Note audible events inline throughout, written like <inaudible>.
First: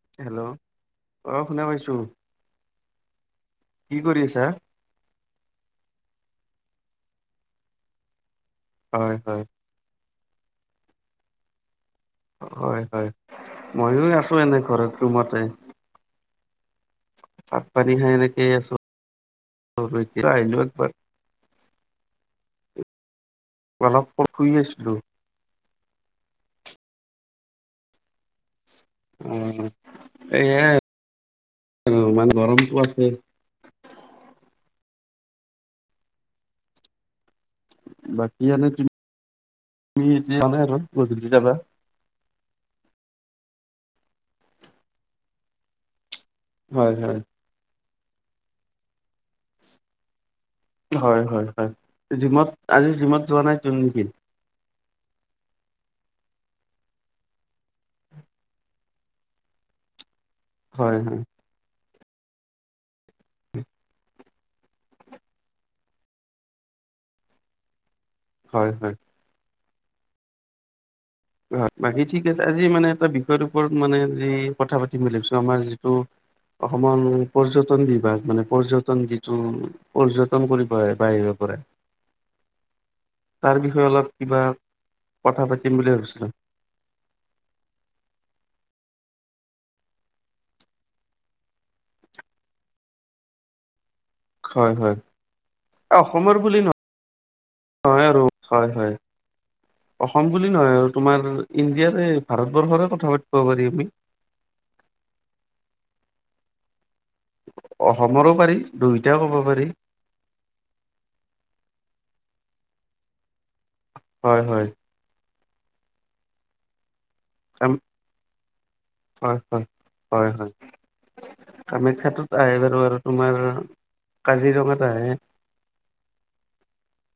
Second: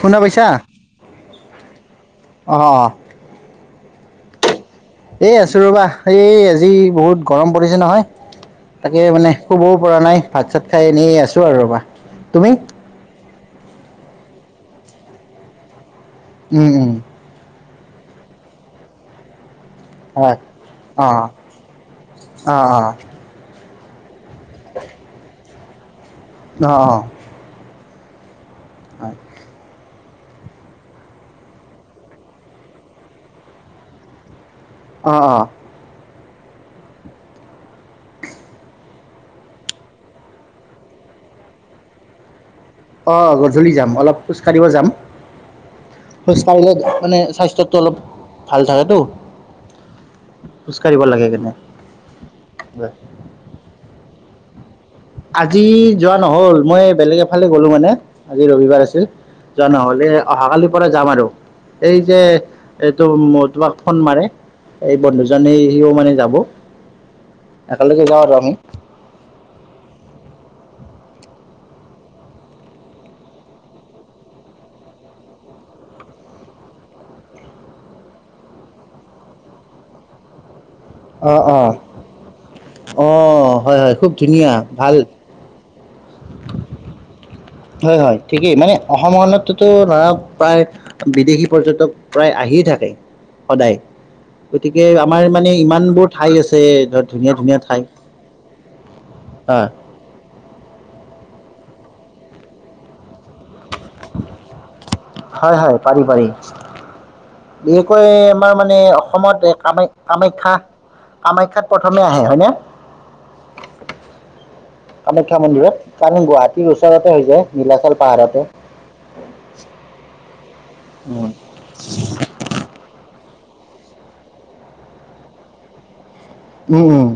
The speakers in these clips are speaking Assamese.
শুনা পাইছা হেল্লো' অ' শুনা পাইছো অ কি কৰি আছে? <unintelligible> এ আছো ৰবা এই আজি বহুত গৰম পৰিছে নহয়। তাকে হয় মানে হয় কবও পৰা নাই ভাত চাত খাই এনে আছো আৰু ৰবা। তুমি হয় হয় ময়ো আছো এনে ঘৰত ৰুমতে। উম উম। চাপ পানী খায় এনেকেই আছো। হয় অ অ <unintelligible> অলপ ক শুই আছিলো। অ'। হয়। এ, এ আৰু ইমান গৰমটো আছে। অ' অ'। বাকী নে তুমি, এতিয়া যানাই আৰু গধূলি যাবা? অ গধূলি যাম অলপ খোজ কাঢ়িব যাম খোজ কঢ়িলে হয় মানে হয় স্বাস্থ্য অলপ ভাল থাকেতো। খোজকাঢ়িব হয় লাগে হয় কেনে হয় জিমত আজি জিমত যোৱা নাই যোন নেকি? আজি যোৱা নহ'ল মই বেলেগ এফালে গ'লো মানে আজি ৰবিবাৰ আছিল। যোৱা নহ'লে। অহাকালিৰ পৰা হয় যাম হয় আৰু এই যে এইটো তোমাক ফোন মাৰে। এই বন্ধুজন সিও মানে যাব, একেলগে যাওঁ আৰু আমি। হয় হয় হয় বাকী ঠিক আছে আজি মানে এটা বিষয়ৰ ওপৰত মানে যি কথা পাতিম বুলি ভাবিছো আমাৰ যিটো অসমৰ পৰ্যটন বিভাগ মানে পৰ্যটন যিটো পৰ্যটন হয় অ বাহিৰৰ অ পৰাই। অ তাৰ হয় বিষয়ে হয় অলপ খুব কিবা ধুনীয়া ভাল কথা পাতিম বুলি ভাবিছো। <inaudible> হয় হয় ঠিকেই মানে অসমতো ধৰা প্ৰায় বিদেশী পৰ্যটক প্ৰায় আহি আহি থাকে সদায়। হয় গতিকে হয় আমাৰ মানে ইমান বোৰ ঠাই অসমৰ বুলি আছে ধৰ ধুনীয়া ধুনীয়া ঠাই। নহয় আৰু হয় হয় হয় অসম বুলি নহয় আৰু তোমাৰ ইণ্ডিয়াৰে ভাৰতবৰ্ষৰে কথা পাতিব পাৰিব। হয় হয় পাৰি পাৰি। বিশেষকৈ অসমৰো আমাৰ পাৰি মানে দুয়োটা ক'ব অসমত এ পাৰি কামা কামাখ্যা কামাখ্যাত প্ৰথমে আহে হয় নে? হয় হয়। খ্যা মন্দিৰত কাৰণ গুৱাহাটীৰ ওচৰতে হৈ যায় কাম নীলাচল পাহাৰতে। উম, কামাখ্যাতোত আহে বাৰু আৰু তোমাৰ কাজিৰঙাত আহে। উম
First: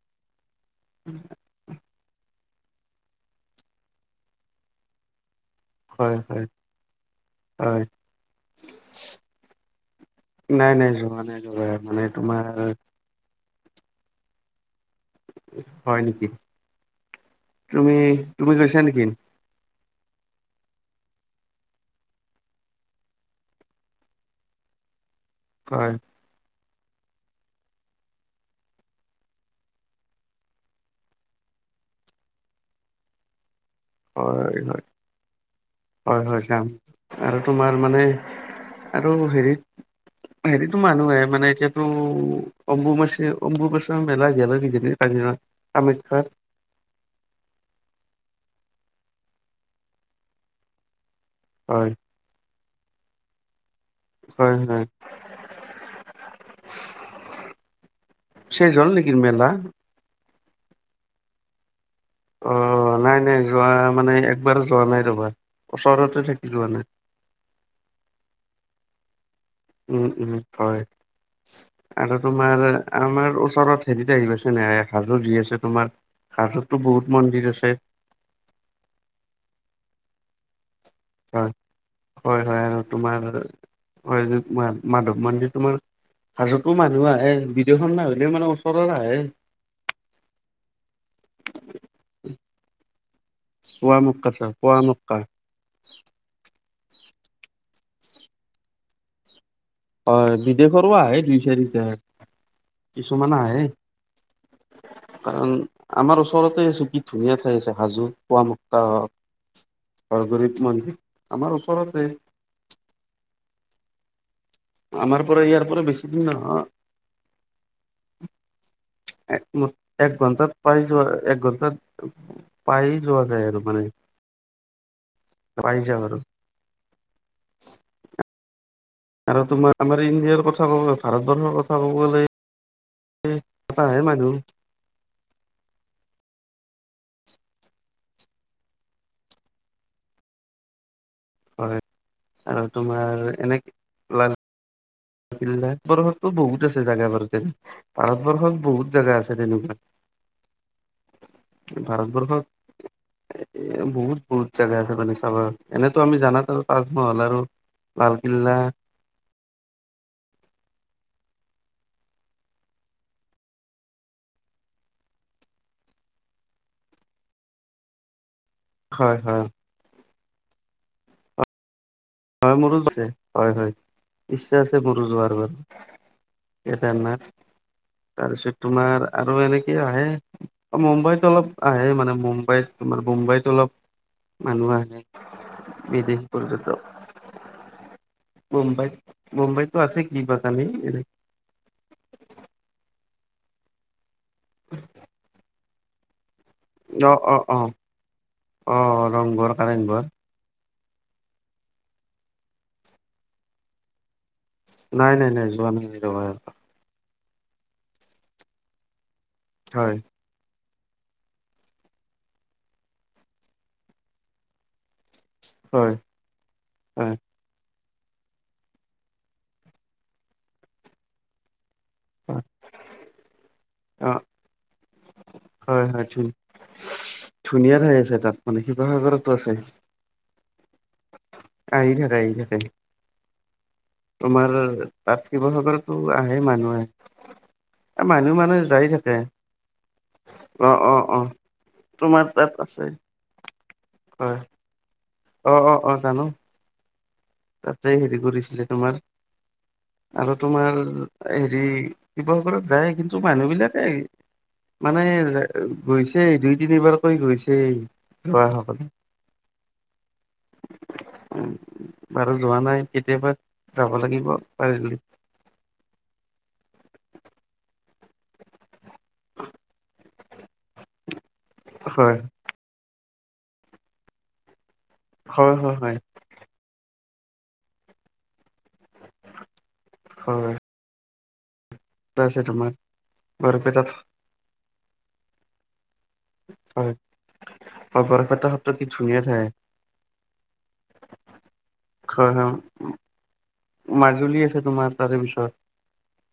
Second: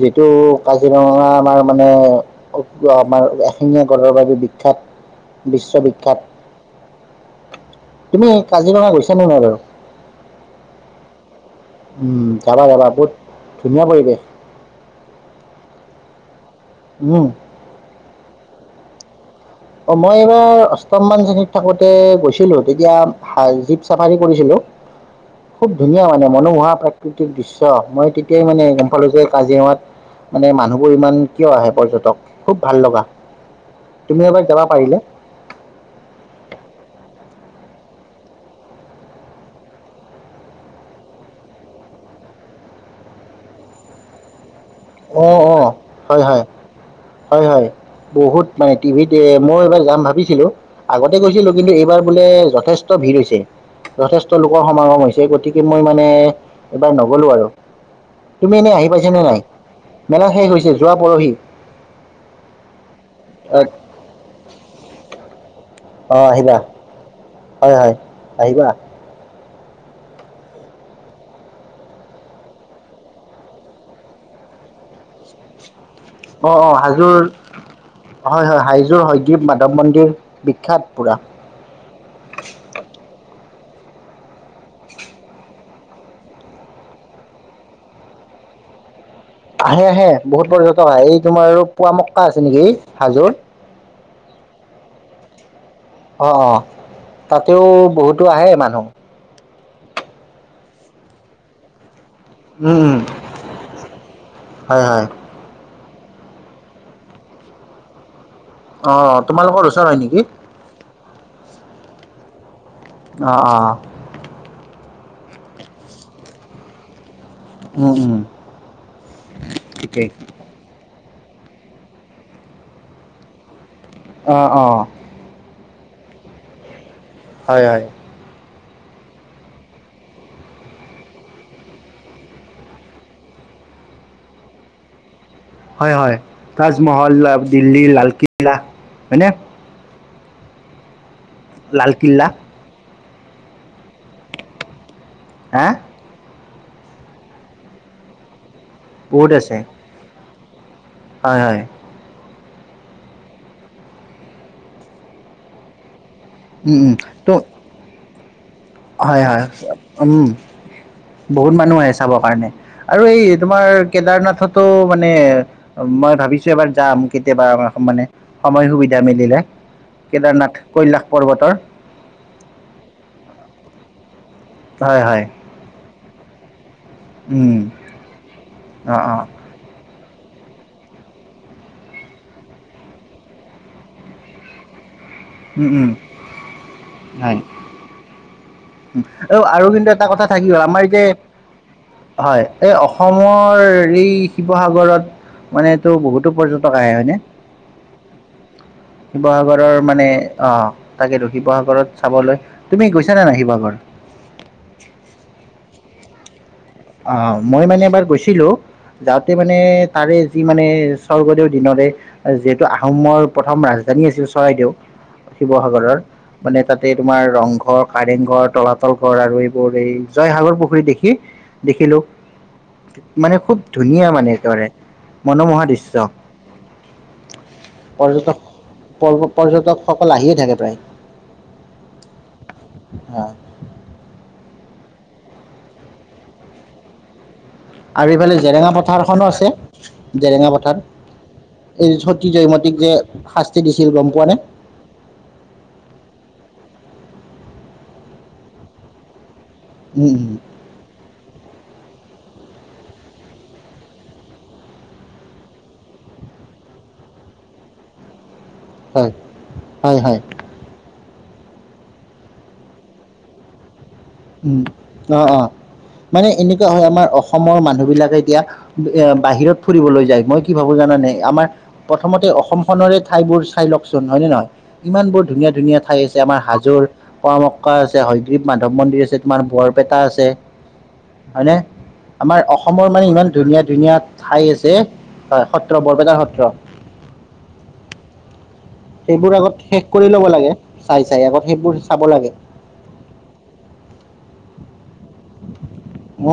যিটো কাজিৰঙা আমাৰ মানে আমাৰ এশিঙীয়া গড়ৰ বাবে বিখ্যাত হয় হয় বিশ্ববিখ্যাত। হয় তুমি কাজিৰঙা গৈছানে নাই বাৰু? নাই নাই যোৱা নাই যোৱা মানে উম তোমাৰ যাবা যাবা বহুত ধুনীয়া পৰিৱেশ। হয় নিকি তুমি তুমি গৈছা নিকি? অ মই এইবাৰ অষ্টম মান শ্ৰেণীত থাকোতে গৈছিলো তেতিয়া জীপ চাফাৰী কৰিছিলো। <inaudible> খুব হয় ধুনীয়া মানে মনোমোহা প্ৰাকৃতিক দৃশ্য মই তেতিয়াই মানে গম পালো যে কাজিৰঙাত মানে মানুহবোৰ ইমান কিয় আহে পৰ্যটক খুব ভাল লগা তুমি এবা হয় হয় যাম আৰু তোমাৰ মানে আৰু হেৰিত হেৰিতটো মানুহে আহে মানে এতিয়াতো অম্বু মাছি অম্বুপাচা মেলা গেল কি অ অ হয় হয় হয় হয় বহুত মানে টিভিত মই এইবাৰ যাম ভাবিছিলো আগতে গৈছিলো কিন্তু হয় এইবাৰ বোলে যথেষ্ট ভিৰ হৈছে। যথেষ্ট হয় লোকৰ হয় সমাগম হৈছে গতিকে মই মানে এইবাৰ নগলো আৰু। তুমি পিছে এনেই গ'ল আহি পাইছা নেকি নে নাই? মেলা মেলা শেষ হৈছে যোৱা পৰহি। অ নাই নাই অঁ যোৱা মানে একবাৰ যোৱা নাই ৰবা। ওচৰতে থাকি আহিবা যোৱা নাই হয় হয় আহিবা। উম উম হয়। আৰু তোমাৰ আমাৰ ওচৰত হেৰিত আহি পাইছে ন হাজো যি আছে তোমাৰ অ অ হাজোততো বহুত হাজোৰ মন্দিৰ আছে হয় হয় হাইযোৰ হয়দীপ মাধৱ মন্দিৰ বিখ্যাত পুৰা হয় হয় হয় আৰু তোমাৰ হয় মাধৱ মন্দিৰ তোমাৰ হাজোতো মানুহ আহে বিদেখৰ নাহিলেও মানে ওচৰৰ আহে আহে আহে বহুত পৰ্যতক আহে এই তোমাৰ আৰু পুৱা মক্কা আছে নেকি এই হাজোৰ পুৱা মক্কা চা পুৱা মক্কা অ অ তাতেও বহুতো আহে মানুহ হয় বিদেশৰো আহে দুই চাৰিটা উম উম কিছুমান আহে হয় হয় কাৰণ আমাৰ ওচৰতে আছো কি ধুনীয়া ঠাই আছে হাজো কোৱা মুুা অ তোমালোকৰ ওচৰ হয় হওক নেকি বৰগুৰিত মন্দিৰ আমাৰ ওচৰতে অঁ অ আমাৰ পৰা ইয়াৰ পৰা বেছিদিন উম উম নহয় এক ঠিকেই এক ঘন্টাত পাৰি যোৱা আৰু এক ঘণ্টাত পায়েই যোৱা যায় আৰু মানে আহ অ পাই যা আৰু হয় হয় আৰু তোমাৰ আমাৰ ইণ্ডিয়াৰ কথা ক'ব গলে ভাৰতবৰ্ষৰ কথা ক'ব গ'লে পতা হে মানহ হয় হয় তাজমহল দিল্লী লালকিল্লা হয়নে হয় লালকিল্লা আৰু তোমাৰ এনে হা বষু টো বহুত আছে জেগা বাৰু তেনে ভাৰতবৰ্ষত বহুত জাগা আছে তেনেকুৱা হয় হয় ভাৰতবৰ্ষত এ বহুত বহুত জাগা আছে মানে চাব এনে টো আমি জানাত আৰু উম উম তাজমহল আৰু ত' ভাল হয় হয় উম বহুত মানুহ আহে চাবৰ কাৰণে আৰু এই তোমাৰ কেদাৰনাথতো মানে মই ভাবিছো এবাৰ যাম কেতিয়াবা মানে সময় সুবিধা হয় মিলিলে হয় কেদাৰনাথ কৈলাশ পৰ্বতৰ হয় মোৰো আছে হয় হয় ইচ্ছা আছে হয় মোৰো হয় যোৱাৰ বাৰু কেটাৰ নথ তাৰপিছত অঁ তোমাৰ অঁ আৰু এনেকে আহে মুম্বাইত অলপ আহে মানে মুম্বাইত তোমাৰ মুম্বাইত অলপ মানুহ আহে বিদেশ পৰ্যত হয় অ আৰু মুম্বাইতো কিন্তু আছে এটা কথা কিবা থাকি গ'ল কানি আমাৰ এই এনে যে হয় এই অসমৰ এই শিৱসাগৰত মানেটো বহুত পৰ্যটক আহে অ হয়নে অ অ অ ৰংঘৰ শিৱসাগৰৰ কাৰেংঘৰ মানে আহ তাকে ৰ শিৱসাগৰত চাবলৈ তুমি গৈছা নে নাই শিৱসাগৰ নাই নাই নাই যোৱা ন ৰটা অ মই মানে এবাৰ গৈছিলো যাওঁতে মানে হয় তাৰে যি মানে স্বৰ্গদেউৰ দিনৰে যিহেতু আহোমৰ প্ৰথম ৰাজধানী আছিল চৰাইদেউ হয় শিৱসাগৰৰ মানে তাতে হয় তোমাৰ ৰংঘ ঘৰ কাৰেং ঘৰ তলাতল ঘৰ আৰু এইবোৰ এই জয়সাগৰ পুখুৰী দেখি দেখিলো হয় মানে খুব ধুনীয়া অ মানে একেবাৰে হয় মনোমোহাদৃশ্য হয় ধু ধুনীয়া ঠাই আছে তাত পৰ্যটক মানে শিৱসাগৰতো পৰ্যটকসকল আহিয়ে থাকে প্ৰায় আহিথাকে আহি থাকে অ তমাৰ তাত শিৱসাগৰতৰতো আহে মানুহে আৰু মানুহ এইফালে মানুহ জেৰেঙা যাই থাকে পথাৰখনো আছে জেৰেঙা অ পথাৰ অ অ এই তোমাৰ সতী তাত জয়মতীক আছে যে শাস্তি দিছিল গম পোৱা হয় নে অ অ অ জানো তাতে হেৰি কৰিছিলে তোমাৰ আৰু তোমাৰ এই এই শিৱসাগৰত যায় কিন্তু মানুহ বিলাকে ই মানে গৈছে দুই তিনিবাৰকৈ গৈছে যোৱাসকলে হয় হয় হয় উ বাৰু যোৱা নাই কেতিয়াবা যাব লাগিব উ পাৰিলে অ অ মানে এনেকুৱা হয় আমাৰ অস অসমৰ মানুহ বিলাকে এতিয়া এ বাহিৰত ফুৰিবলৈ যায় মইতো কি ভাবো জানানে আমাৰ হয় প্ৰথমতে অসম খনেৰে ঠাইবোৰ চাই লওকচোন হয় নে নহয়? ইমান বোৰ ধুনীয়া হয় হয় ধুনীয়া হয় ঠাই আছে আমাৰ হাজোৰ পোৱামক্কা আছে হয়গ্ৰীৱ মাধৱ মন্দিৰ৷ তোমাৰ বৰপেটা আছে, হয় হয়নে? আমাৰ আছে তোমাৰ অসমৰ মানে ইমান ধুনীয়া বৰপেটাত ধুনীয়া ঠাই আছে, হয়, সত্ৰবোৰ হয়৷ হয়, বৰপেটা সত্ৰত সেইবোৰ আগত শেষ কৰি ল'ব লাগে, চাই চাই, আগত সেইবোৰ চাব হয় লাগে৷ হয় মাজুলী আছে তোমাৰ৷ তাৰে পিছত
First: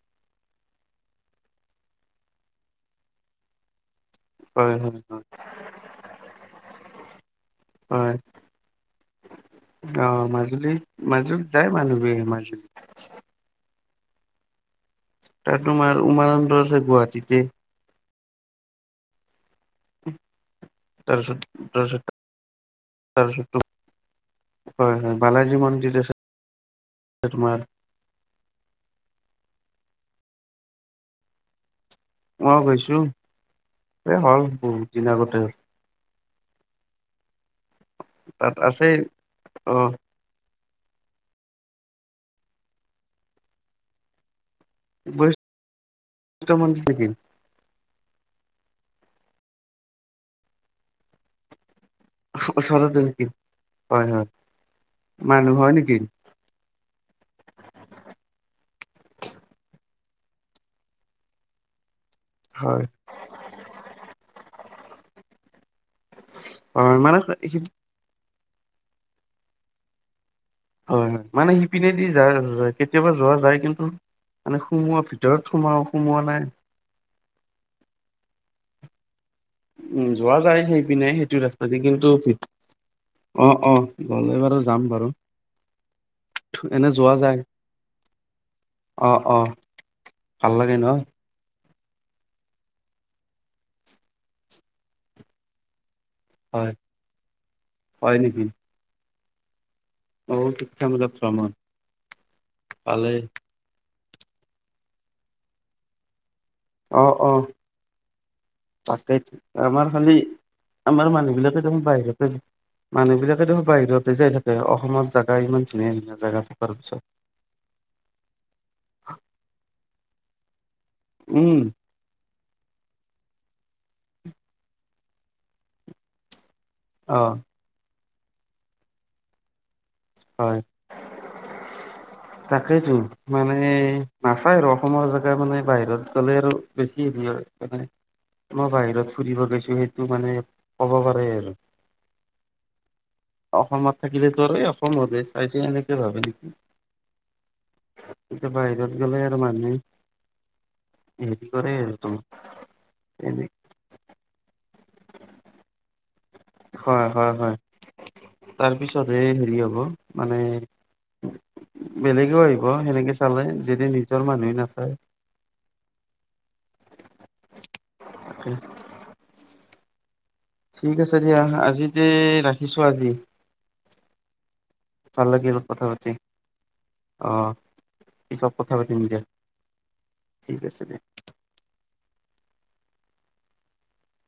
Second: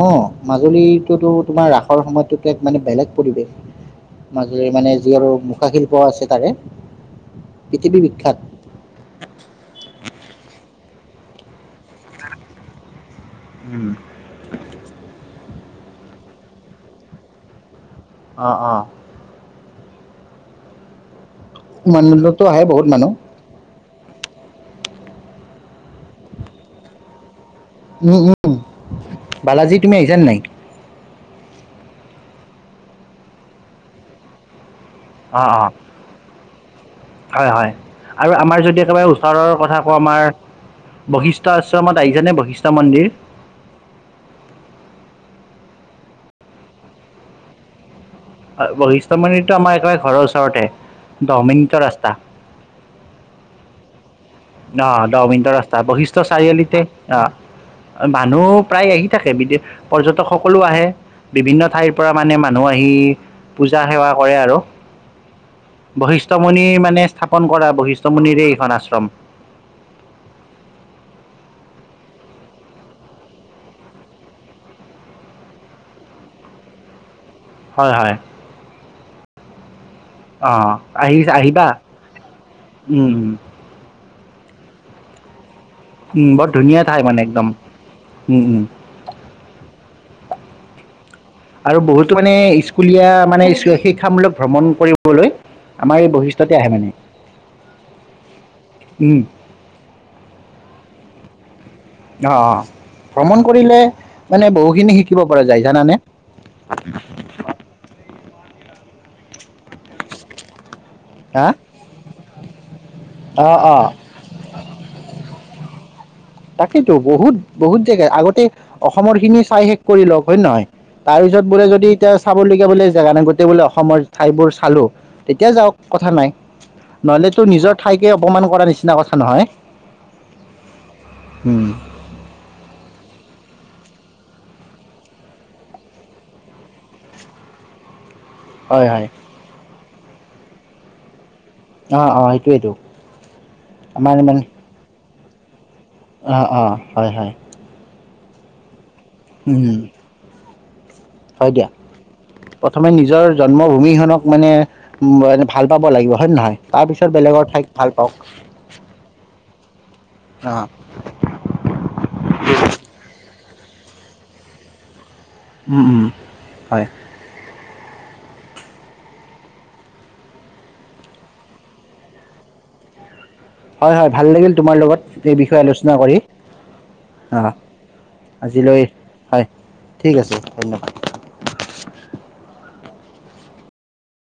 অ, মাজুলীটোতো তোমাৰ ৰাসৰ সময়ততো এক মানে বেলেগ পৰিৱেশ৷ মাজুলী হয় মানে হয় যি হয় আৰু মুখা শিল্প আছে তাৰে পৃথিৱী হয় বিখ্যাত৷ অ, মাজুলীত, মাজুলীত যায় মানুহবোৰে মাজুলীত উম তাত তোমাৰ উমানন্দ আছে গুৱাহাটীতে৷ অ--অ তাৰপিছত তাৰপিছত উমানন্দতো আহে বহুত মানুহ৷ তাৰপিছত হয়, হয়, বালাজী মন্দিৰ আছে তোমাৰ৷ উম, উম, বালাজী তুমি আহিছানে নাই? অ, গৈছো৷ এ হ'ল বহুত দিন অ', আগতে৷ অ', হয়, হয়, আৰু তাত আমাৰ যদি আছে একেবাৰে ওচৰৰ অ কথা কওঁ, আমাৰ বশিষ্ঠ আশ্ৰমত আহিছানে? বশিষ্ঠ মন্দিৰ? বশিষ্ঠ মন্দিৰ নেকি? বশিষ্ঠ মন্দিৰটো আমাৰ একেবাৰে ঘৰৰ ওচৰতে৷ দহ মিনিটৰ ৰাস্তা৷ ওচৰতে নে কি? হয় হয়৷ অ, দহ মিনিটৰ মানুহ হয় ৰাস্তা নেকি? বশিষ্ঠ চাৰিআলিতে অ মানুহ প্ৰায় আহি থাকে, বিদেশ পৰ্যটক সকলো আহে বিভিন্ন ঠাইৰ পৰা মানে মানুহ হয়। আহি পূজা-সেৱা কৰে আৰু বশিষ্ঠমুণি হয় মানে স্থাপন কৰা সি- বশিষ্ঠমুণিৰে এইখন আশ্ৰম৷ হয়, মানে সিপিনেদি যায় কেতিয়াবা যোৱা যায় কিন্তু মানে সোমোৱা ভিতৰত সোমা সোমোৱা নাই হয় হয়৷ উম যোৱা অ যাই সেই পিনে আহি সেইটো আহিবা ৰাস্তাতে কিন্তু উম উম অ অ গ'লে বাৰু যাম উম বৰ বাৰু৷ ধুনীয়া এনে ঠাই যোৱা মানে একদম উম উম যায়৷অ অ ভাল লাগে ন? আৰু বহুতো মানে স্কুলীয়া মানে শিক্ষামূলক ভ্ৰমণ কৰিবলৈ আমাৰ এই বশিষ্টতে আহে হয় মানে৷ উম বহুত শিক্ষামূলক ভ্ৰমণ অ, অ, ভালেই ভ্ৰমণ কৰিলে, মানে বহুখিনি শিকিব পৰা যায় জানানে? অ অ--তাকেই আমাৰ খালি আমাৰ মানুহ হা বিলাকে দেখোন বাহিৰতে যায়, মানুহ বিলাকে অ দেখোন অ বাহিৰতে যাই থাকে৷অসমত জাগা ইমান ধুনীয়া ধুনীয়া৷ জাগা থকাৰ তাকেইেতো পিছত বহুত, বহুত জেগা আগতে অসমৰ খিনি চাই শেষ কৰি লওক, হয় নে নহয়। তাৰপিছত উম বোলে যদি এতিয়া চাবলগীয়া বোলে জেগা নাই, গোটই বোলে অসমৰ ঠাইবোৰ চালো, তেতিয়া যাওঁক কথা নাই। অ নহ'লেতো নিজৰ ঠাইকে অপমান কৰা নিচিনা কথা নহয়? হয়। হম তাকেইেতো মানে নাচায় আৰু, অসমৰ জেগা মানে বাহিৰত গ'লে আৰু বেছি হয় বাহিৰত হয় ফুৰিব গৈছো সেইটো মানে ক'ব পাৰে আৰু। অ', অ', সেইটোয়েইটো অসমত আমাৰ ইমান থাকিলেতো আৰু এই অসমৰ অ', <unintelligible> অ', হয় হয়। এতিয়া বাহিৰত গল আৰু মানুহ উম, হয় দিয়া, প্ৰথমে নিজৰ এনে জন্মভূমি খনক মানে ভাল পাব লাগিব হয় নে নহয়, তাৰ পিছত বেলেগৰ ঠাইত ভাল পাওঁক। তাৰ পিছত হে হেৰি হ'ব মানে অ', বেলেগেও আহিব সেনেকে চালে যদি নিজৰ মানুহে নাচায়। হম হম, হয়। <inaudible> ঠিক আছে দিয়া আজিতে ৰাখিছো আজি। হয় হয় ভাল লাগিল তোমাৰ লগত এই বিষয়ে আলোচনা কৰি। অ'। আহ। আজিলৈ, হয় ঠিক আছে ধন্যবাদ।